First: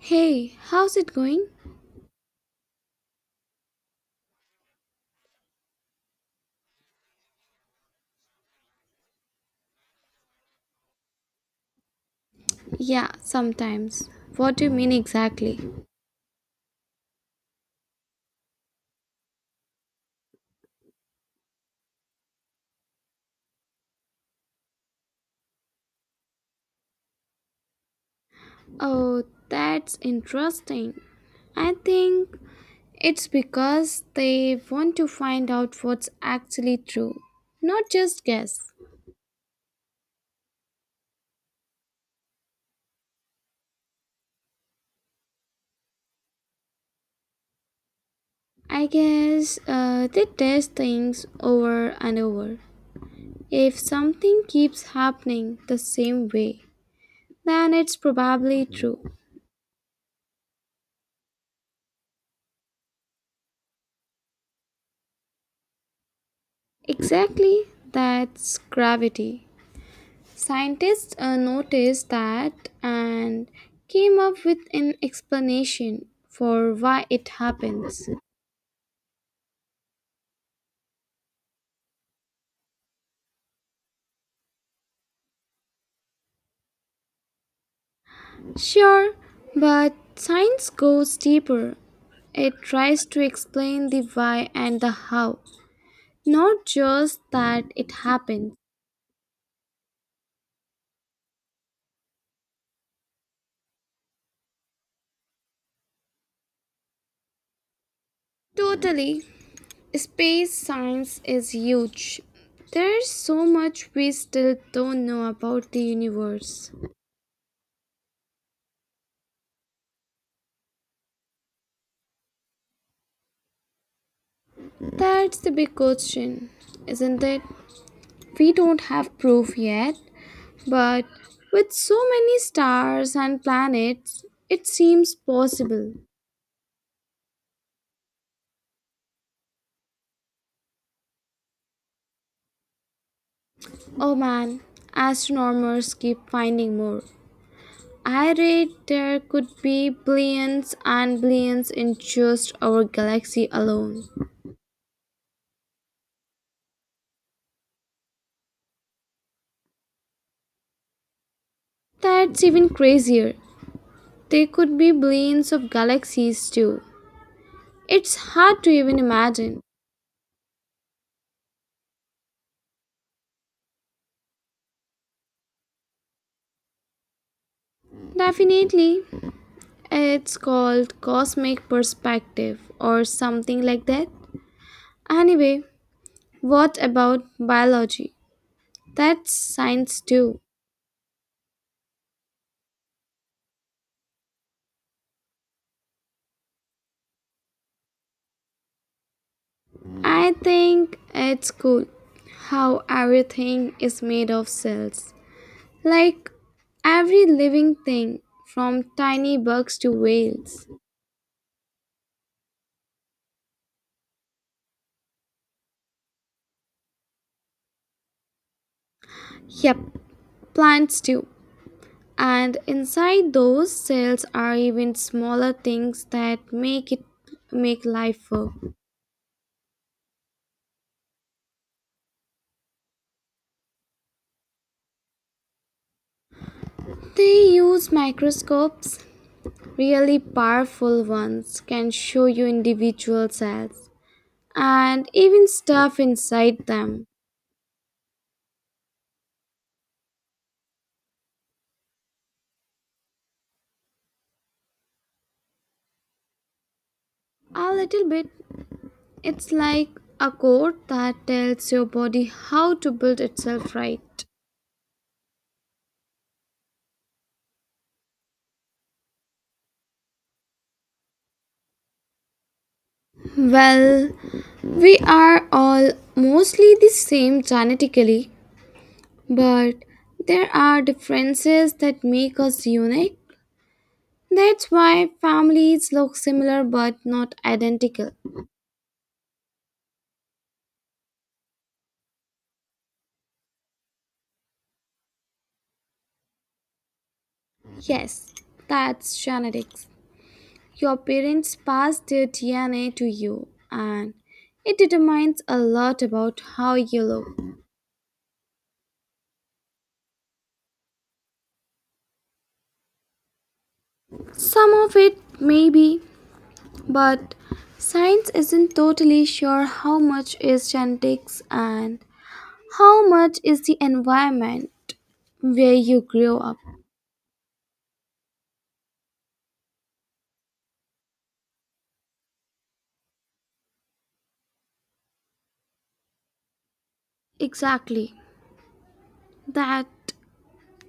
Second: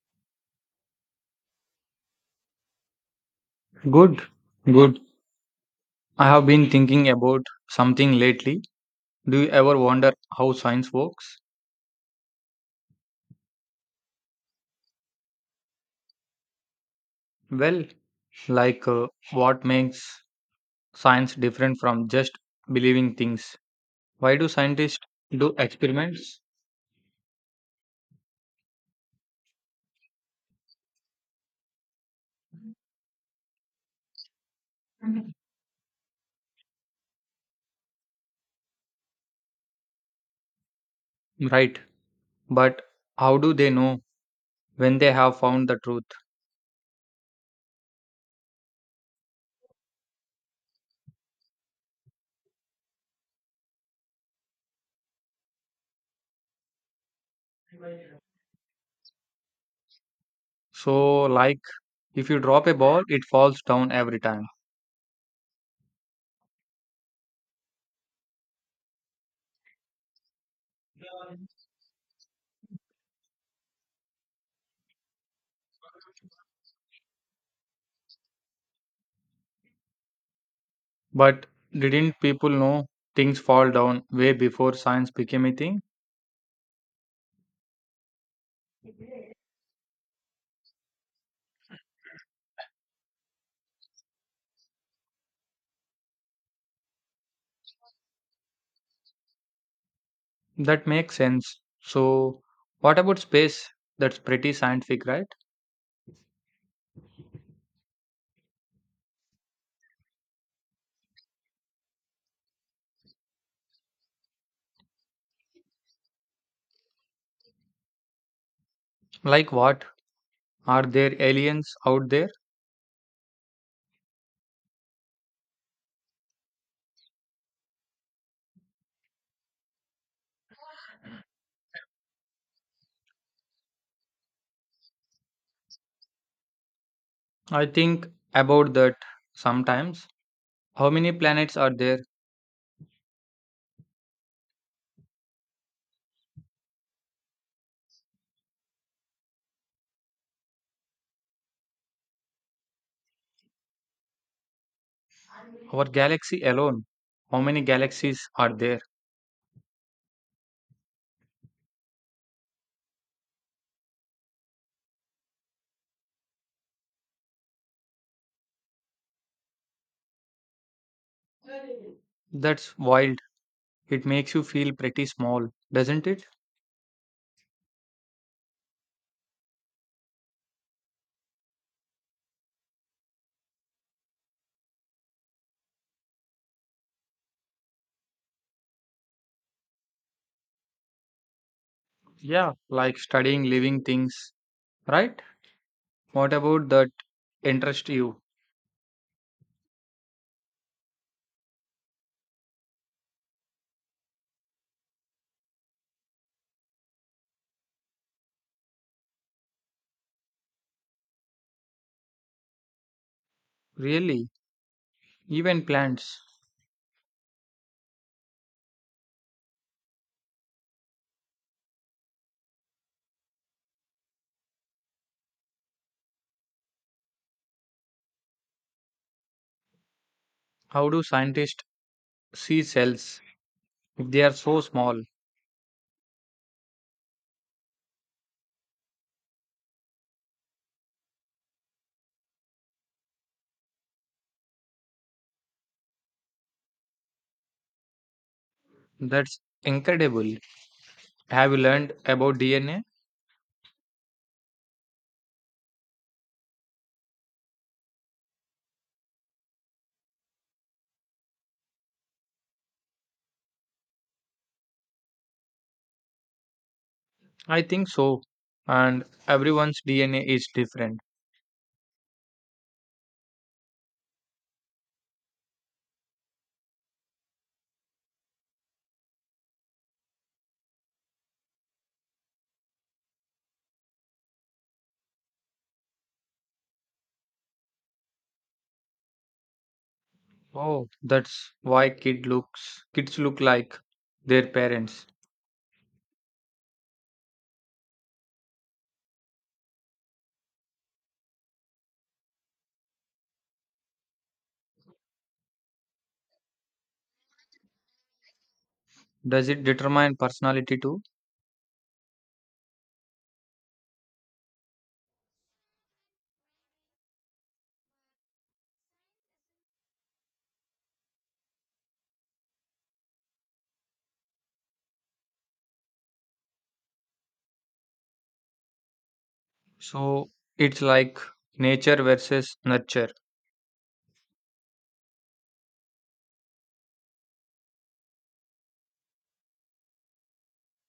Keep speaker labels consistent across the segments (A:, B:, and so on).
A: Hey, how's it going?
B: Good, good. I have been thinking about something lately. Do you ever wonder how science works?
A: Yeah, sometimes. What do you mean exactly?
B: Well, like what makes science different from just believing things? Why do scientists do experiments?
A: Oh, that's interesting. I think it's because they want to find out what's actually true, not just guess.
B: Right, but how do they know when they have found the truth?
A: I guess they test things over and over. If something keeps happening the same way, then it's probably true.
B: So, like if you drop a ball, it falls down every time.
A: Exactly, that's gravity. Scientists noticed that and came up with an explanation for why it happens.
B: But didn't people know things fall down way before science became a thing?
A: Sure, but science goes deeper. It tries to explain the why and the how, not just that it happens.
B: That makes sense. So, what about space? That's pretty scientific, right?
A: Totally. Space science is huge. There's so much we still don't know about the universe.
B: Like what? Are there aliens out there?
A: That's the big question, isn't it? We don't have proof yet, but with so many stars and planets, it seems possible.
B: I think about that sometimes. How many planets are there?
A: Oh man, astronomers keep finding more. I read there could be billions and billions in just our galaxy alone.
B: Our galaxy alone. How many galaxies are there?
A: That's even crazier. There could be billions of galaxies too. It's hard to even imagine.
B: That's wild. It makes you feel pretty small, doesn't it?
A: Definitely, it's called cosmic perspective or something like that. Anyway, what about biology? That's science too.
B: Yeah, like studying living things, right? What about that interest you?
A: I think it's cool how everything is made of cells. Like every living thing, from tiny bugs to whales.
B: Really? Even plants.
A: Yep, plants too. And inside those cells are even smaller things that make life work.
B: How do scientists see cells if they are so small?
A: They use microscopes, really powerful ones, can show you individual cells, and even stuff inside them.
B: That's incredible. Have you learned about DNA?
A: A little bit, it's like a code that tells your body how to build itself, right.
B: I think so. And everyone's DNA is different.
A: Well, we are all mostly the same genetically, but there are differences that make us unique. That's why families look similar but not identical.
B: Oh, that's why kids look like their parents.
A: Yes, that's genetics. Your parents passed their DNA to you, and it determines a lot about how you look.
B: Does it determine personality too?
A: Some of it, maybe, but science isn't totally sure how much is genetics and how much is the environment where you grew up.
B: So it's like nature versus nurture.
A: Exactly. That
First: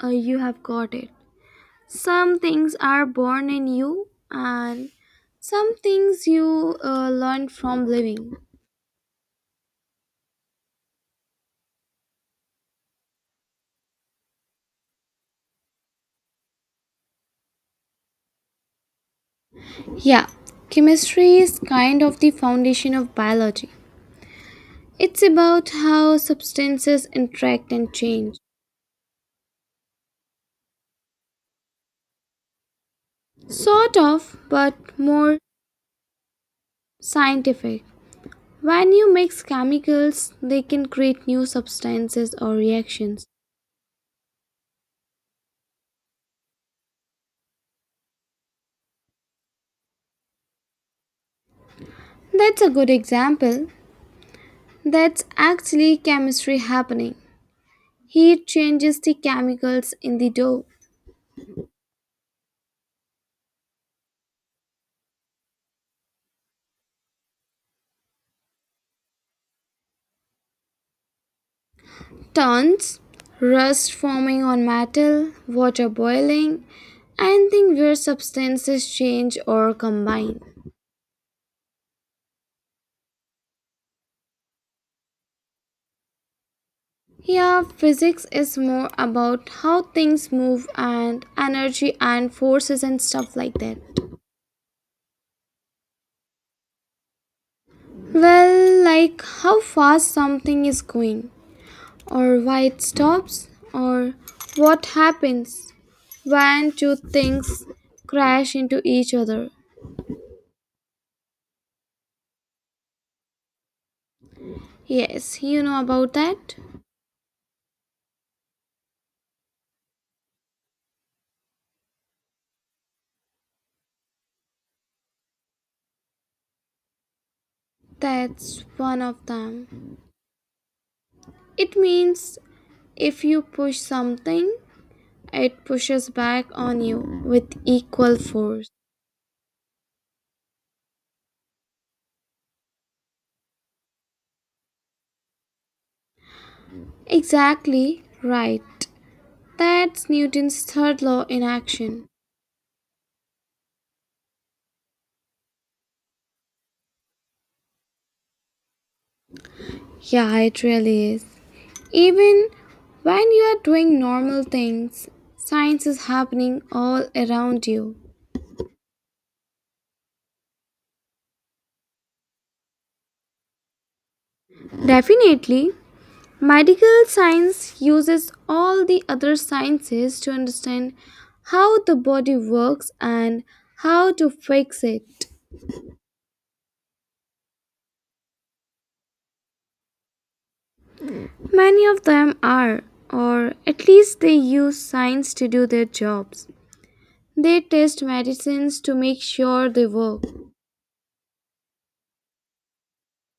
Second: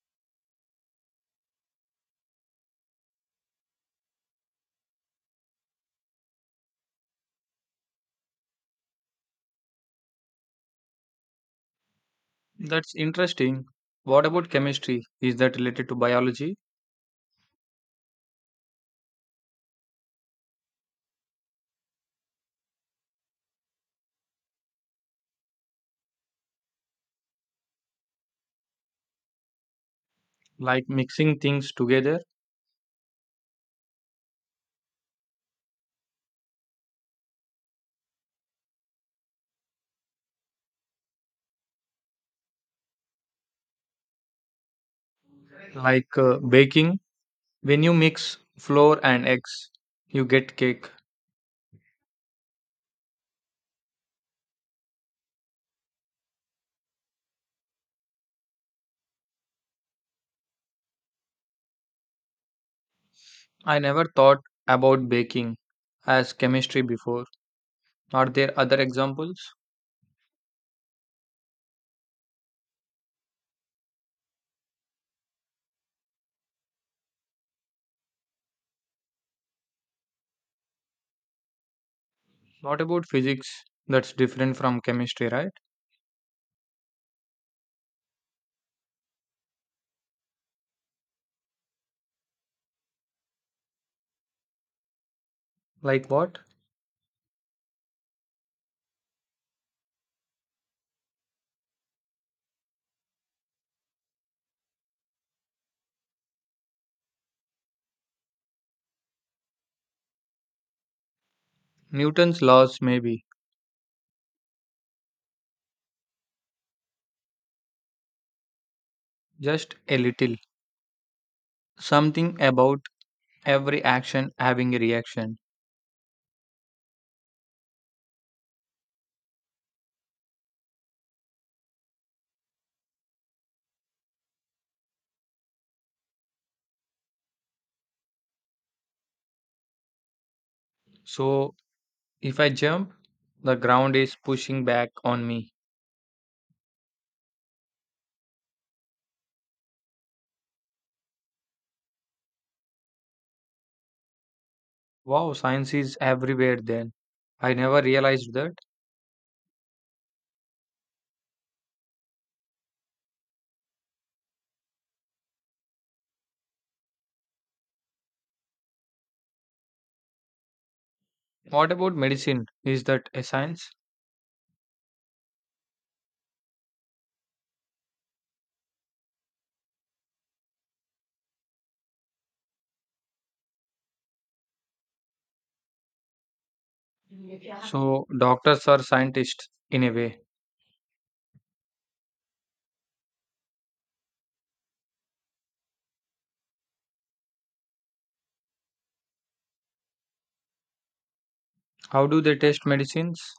A: You have got it. Some things are born in you, and some things you learn from living.
B: That's interesting. What about chemistry? Is that related to biology?
A: Yeah, chemistry is kind of the foundation of biology. It's about how substances interact and change.
B: Like mixing things together,
A: Sort of, but more scientific. When you mix chemicals, they can create new substances or reactions.
B: like baking. When you mix flour and eggs, you get cake.
A: That's a good example. That's actually chemistry happening. Heat changes the chemicals in the dough.
B: I never thought about baking as chemistry before. Are there other examples?
A: Tons, rust forming on metal, water boiling, anything where substances change or combine.
B: What about physics that's different from chemistry, right?
A: Here, physics is more about how things move and energy and forces and stuff like that.
B: Like what?
A: Well, like how fast something is going, or why it stops, or what happens when two things crash into each other.
B: Newton's laws, maybe.
A: Yes, you know about that.
B: Just a little. Something about every action having a reaction.
A: That's one of them. It means if you push something, it pushes back on you with equal force.
B: So, if I jump, the ground is pushing back on me.
A: Exactly right. That's Newton's third law in action.
B: Wow, science is everywhere then. I never realized that.
A: Yeah, it really is. Even when you are doing normal things, science is happening all around you.
B: What about medicine? Is that a science?
A: Definitely, medical science uses all the other sciences to understand how the body works and how to fix it.
B: Yeah. So, doctors are scientists in a way.
A: Many of them are, or at least they use science to do their jobs. They test medicines to make sure they work.
B: How do they test medicines?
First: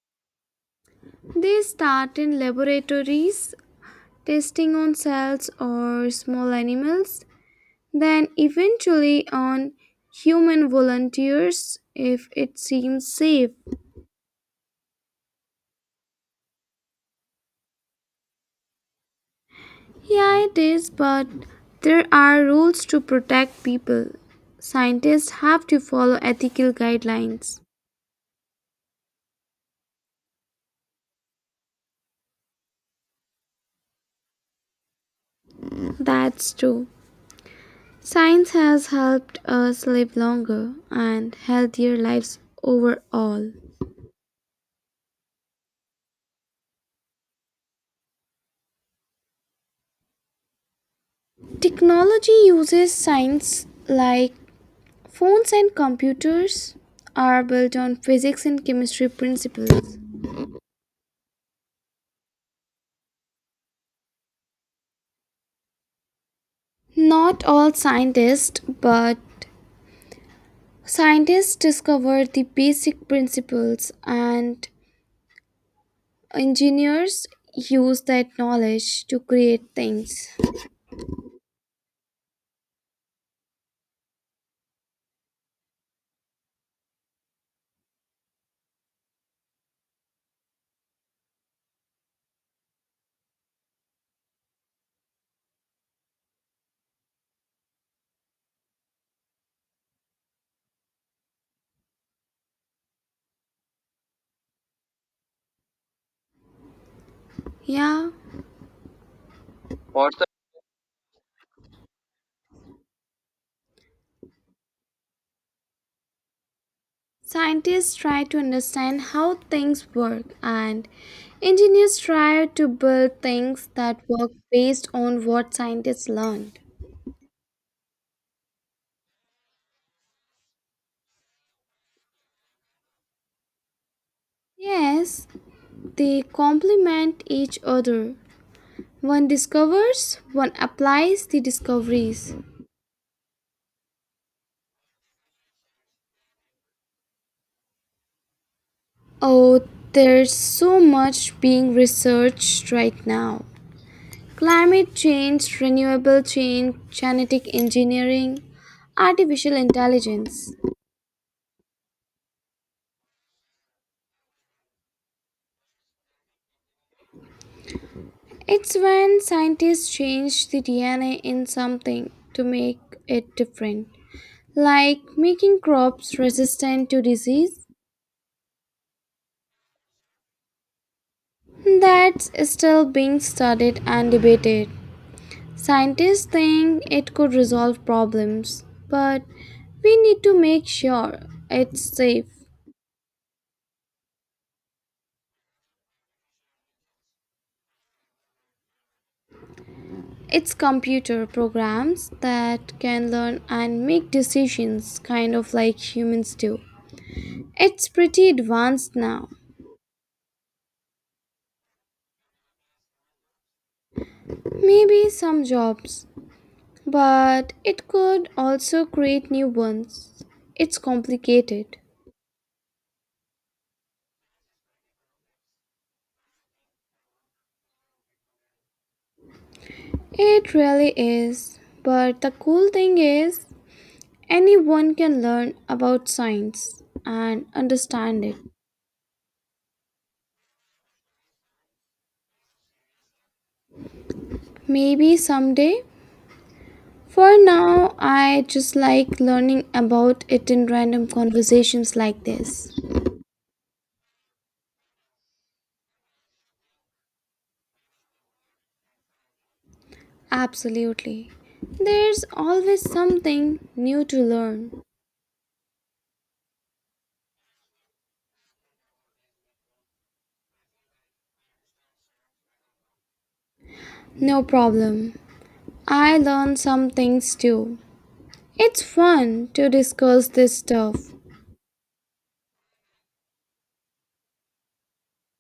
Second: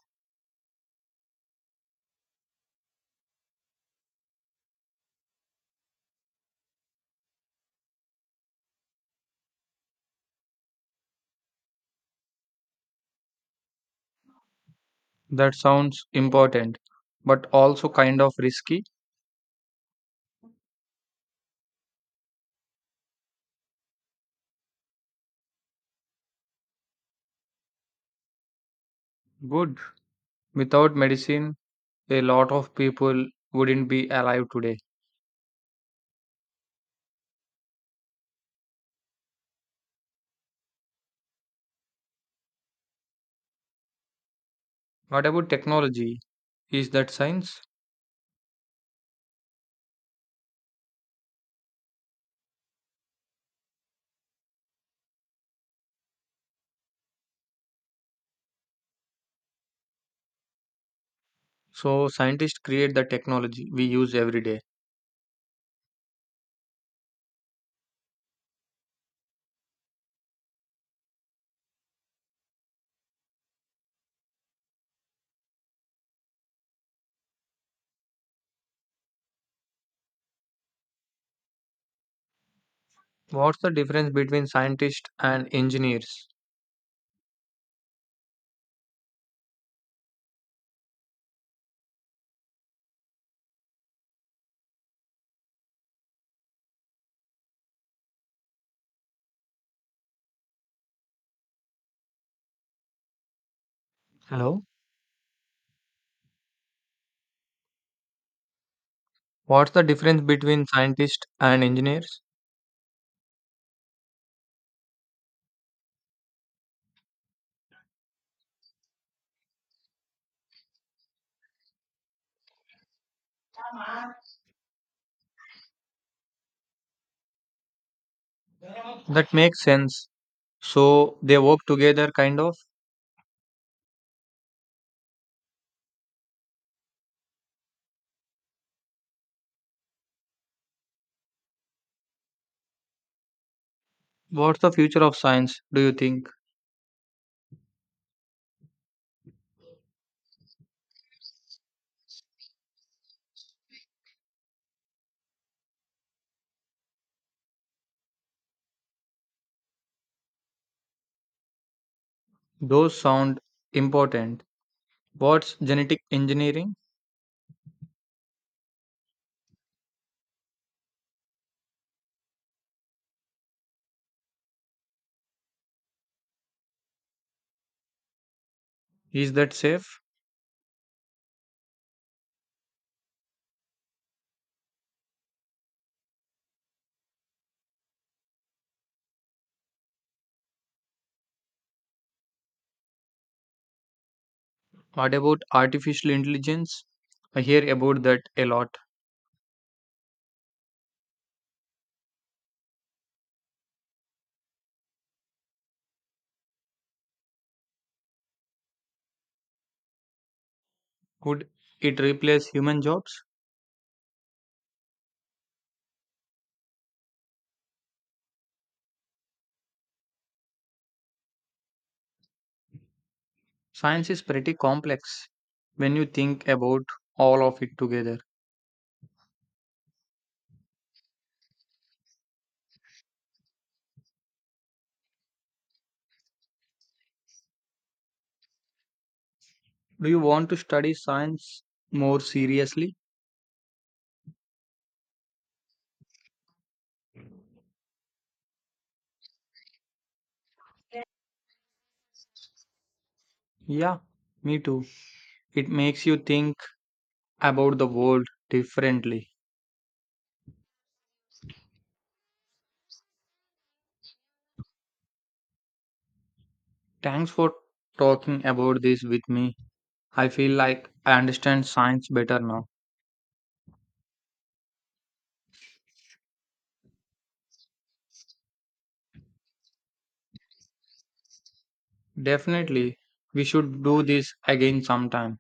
A: They start in laboratories, testing on cells or small animals, then eventually on human volunteers if it seems safe.
B: That sounds important, but also kind of risky.
A: Yeah, it is, but there are rules to protect people. Scientists have to follow ethical guidelines.
B: Good. Without medicine, a lot of people wouldn't be alive today.
A: That's true. Science has helped us live longer and healthier lives overall.
B: What about technology? Is that science?
A: Technology uses science, like phones and computers are built on physics and chemistry principles.
B: So, scientists create the technology we use every day.
A: Not all scientists, but scientists discovered the basic principles and engineers use that knowledge to create things.
B: What's the difference between scientists and engineers? Hello?
A: Yeah.
B: What's the
A: What's
B: difference
A: the
B: between scientists and engineers?
A: Scientists try to understand how things work, and engineers try to build things that work based on what scientists learned.
B: That makes sense. So, they work together, kind of.
A: Yes, they complement each other. One discovers, one applies the discoveries.
B: What's the future of science, do you think?
A: Oh, there's so much being researched right now. Climate change, renewable change, genetic engineering, artificial intelligence.
B: Those sound important. What's genetic engineering?
A: It's when scientists change the DNA in something to make it different, like making crops resistant to disease.
B: Is that safe?
A: That's still being studied and debated. Scientists think it could resolve problems, but we need to make sure it's safe.
B: What about artificial intelligence? I hear about that a lot.
A: It's computer programs that can learn and make decisions, kind of like humans do. It's pretty advanced now.
B: Could it replace human jobs?
A: Maybe some jobs, but it could also create new ones. It's complicated.
B: Science is pretty complex when you think about all of it together.
A: It really is. But the cool thing is, anyone can learn about science and understand it.
B: Do you want to study science more seriously?
A: Maybe someday. For now, I just like learning about it in random conversations like this.
B: Yeah, me too. It makes you think about the world differently.
A: Absolutely. There's always something new to learn.
B: Thanks for talking about this with me. I feel like I understand science better now.
A: No problem. I learn some things too. It's fun to discuss this stuff.
B: Definitely. We should do this again sometime.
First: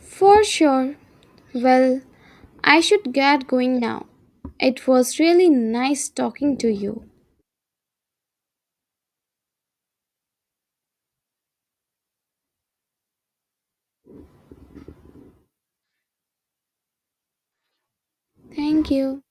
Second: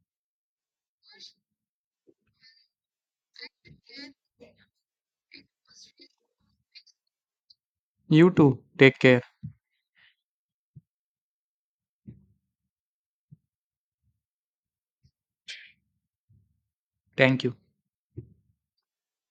A: For sure. Well, I should get going now. It was really nice talking to you.
B: You too. Take care. Thank you.
A: Thank you.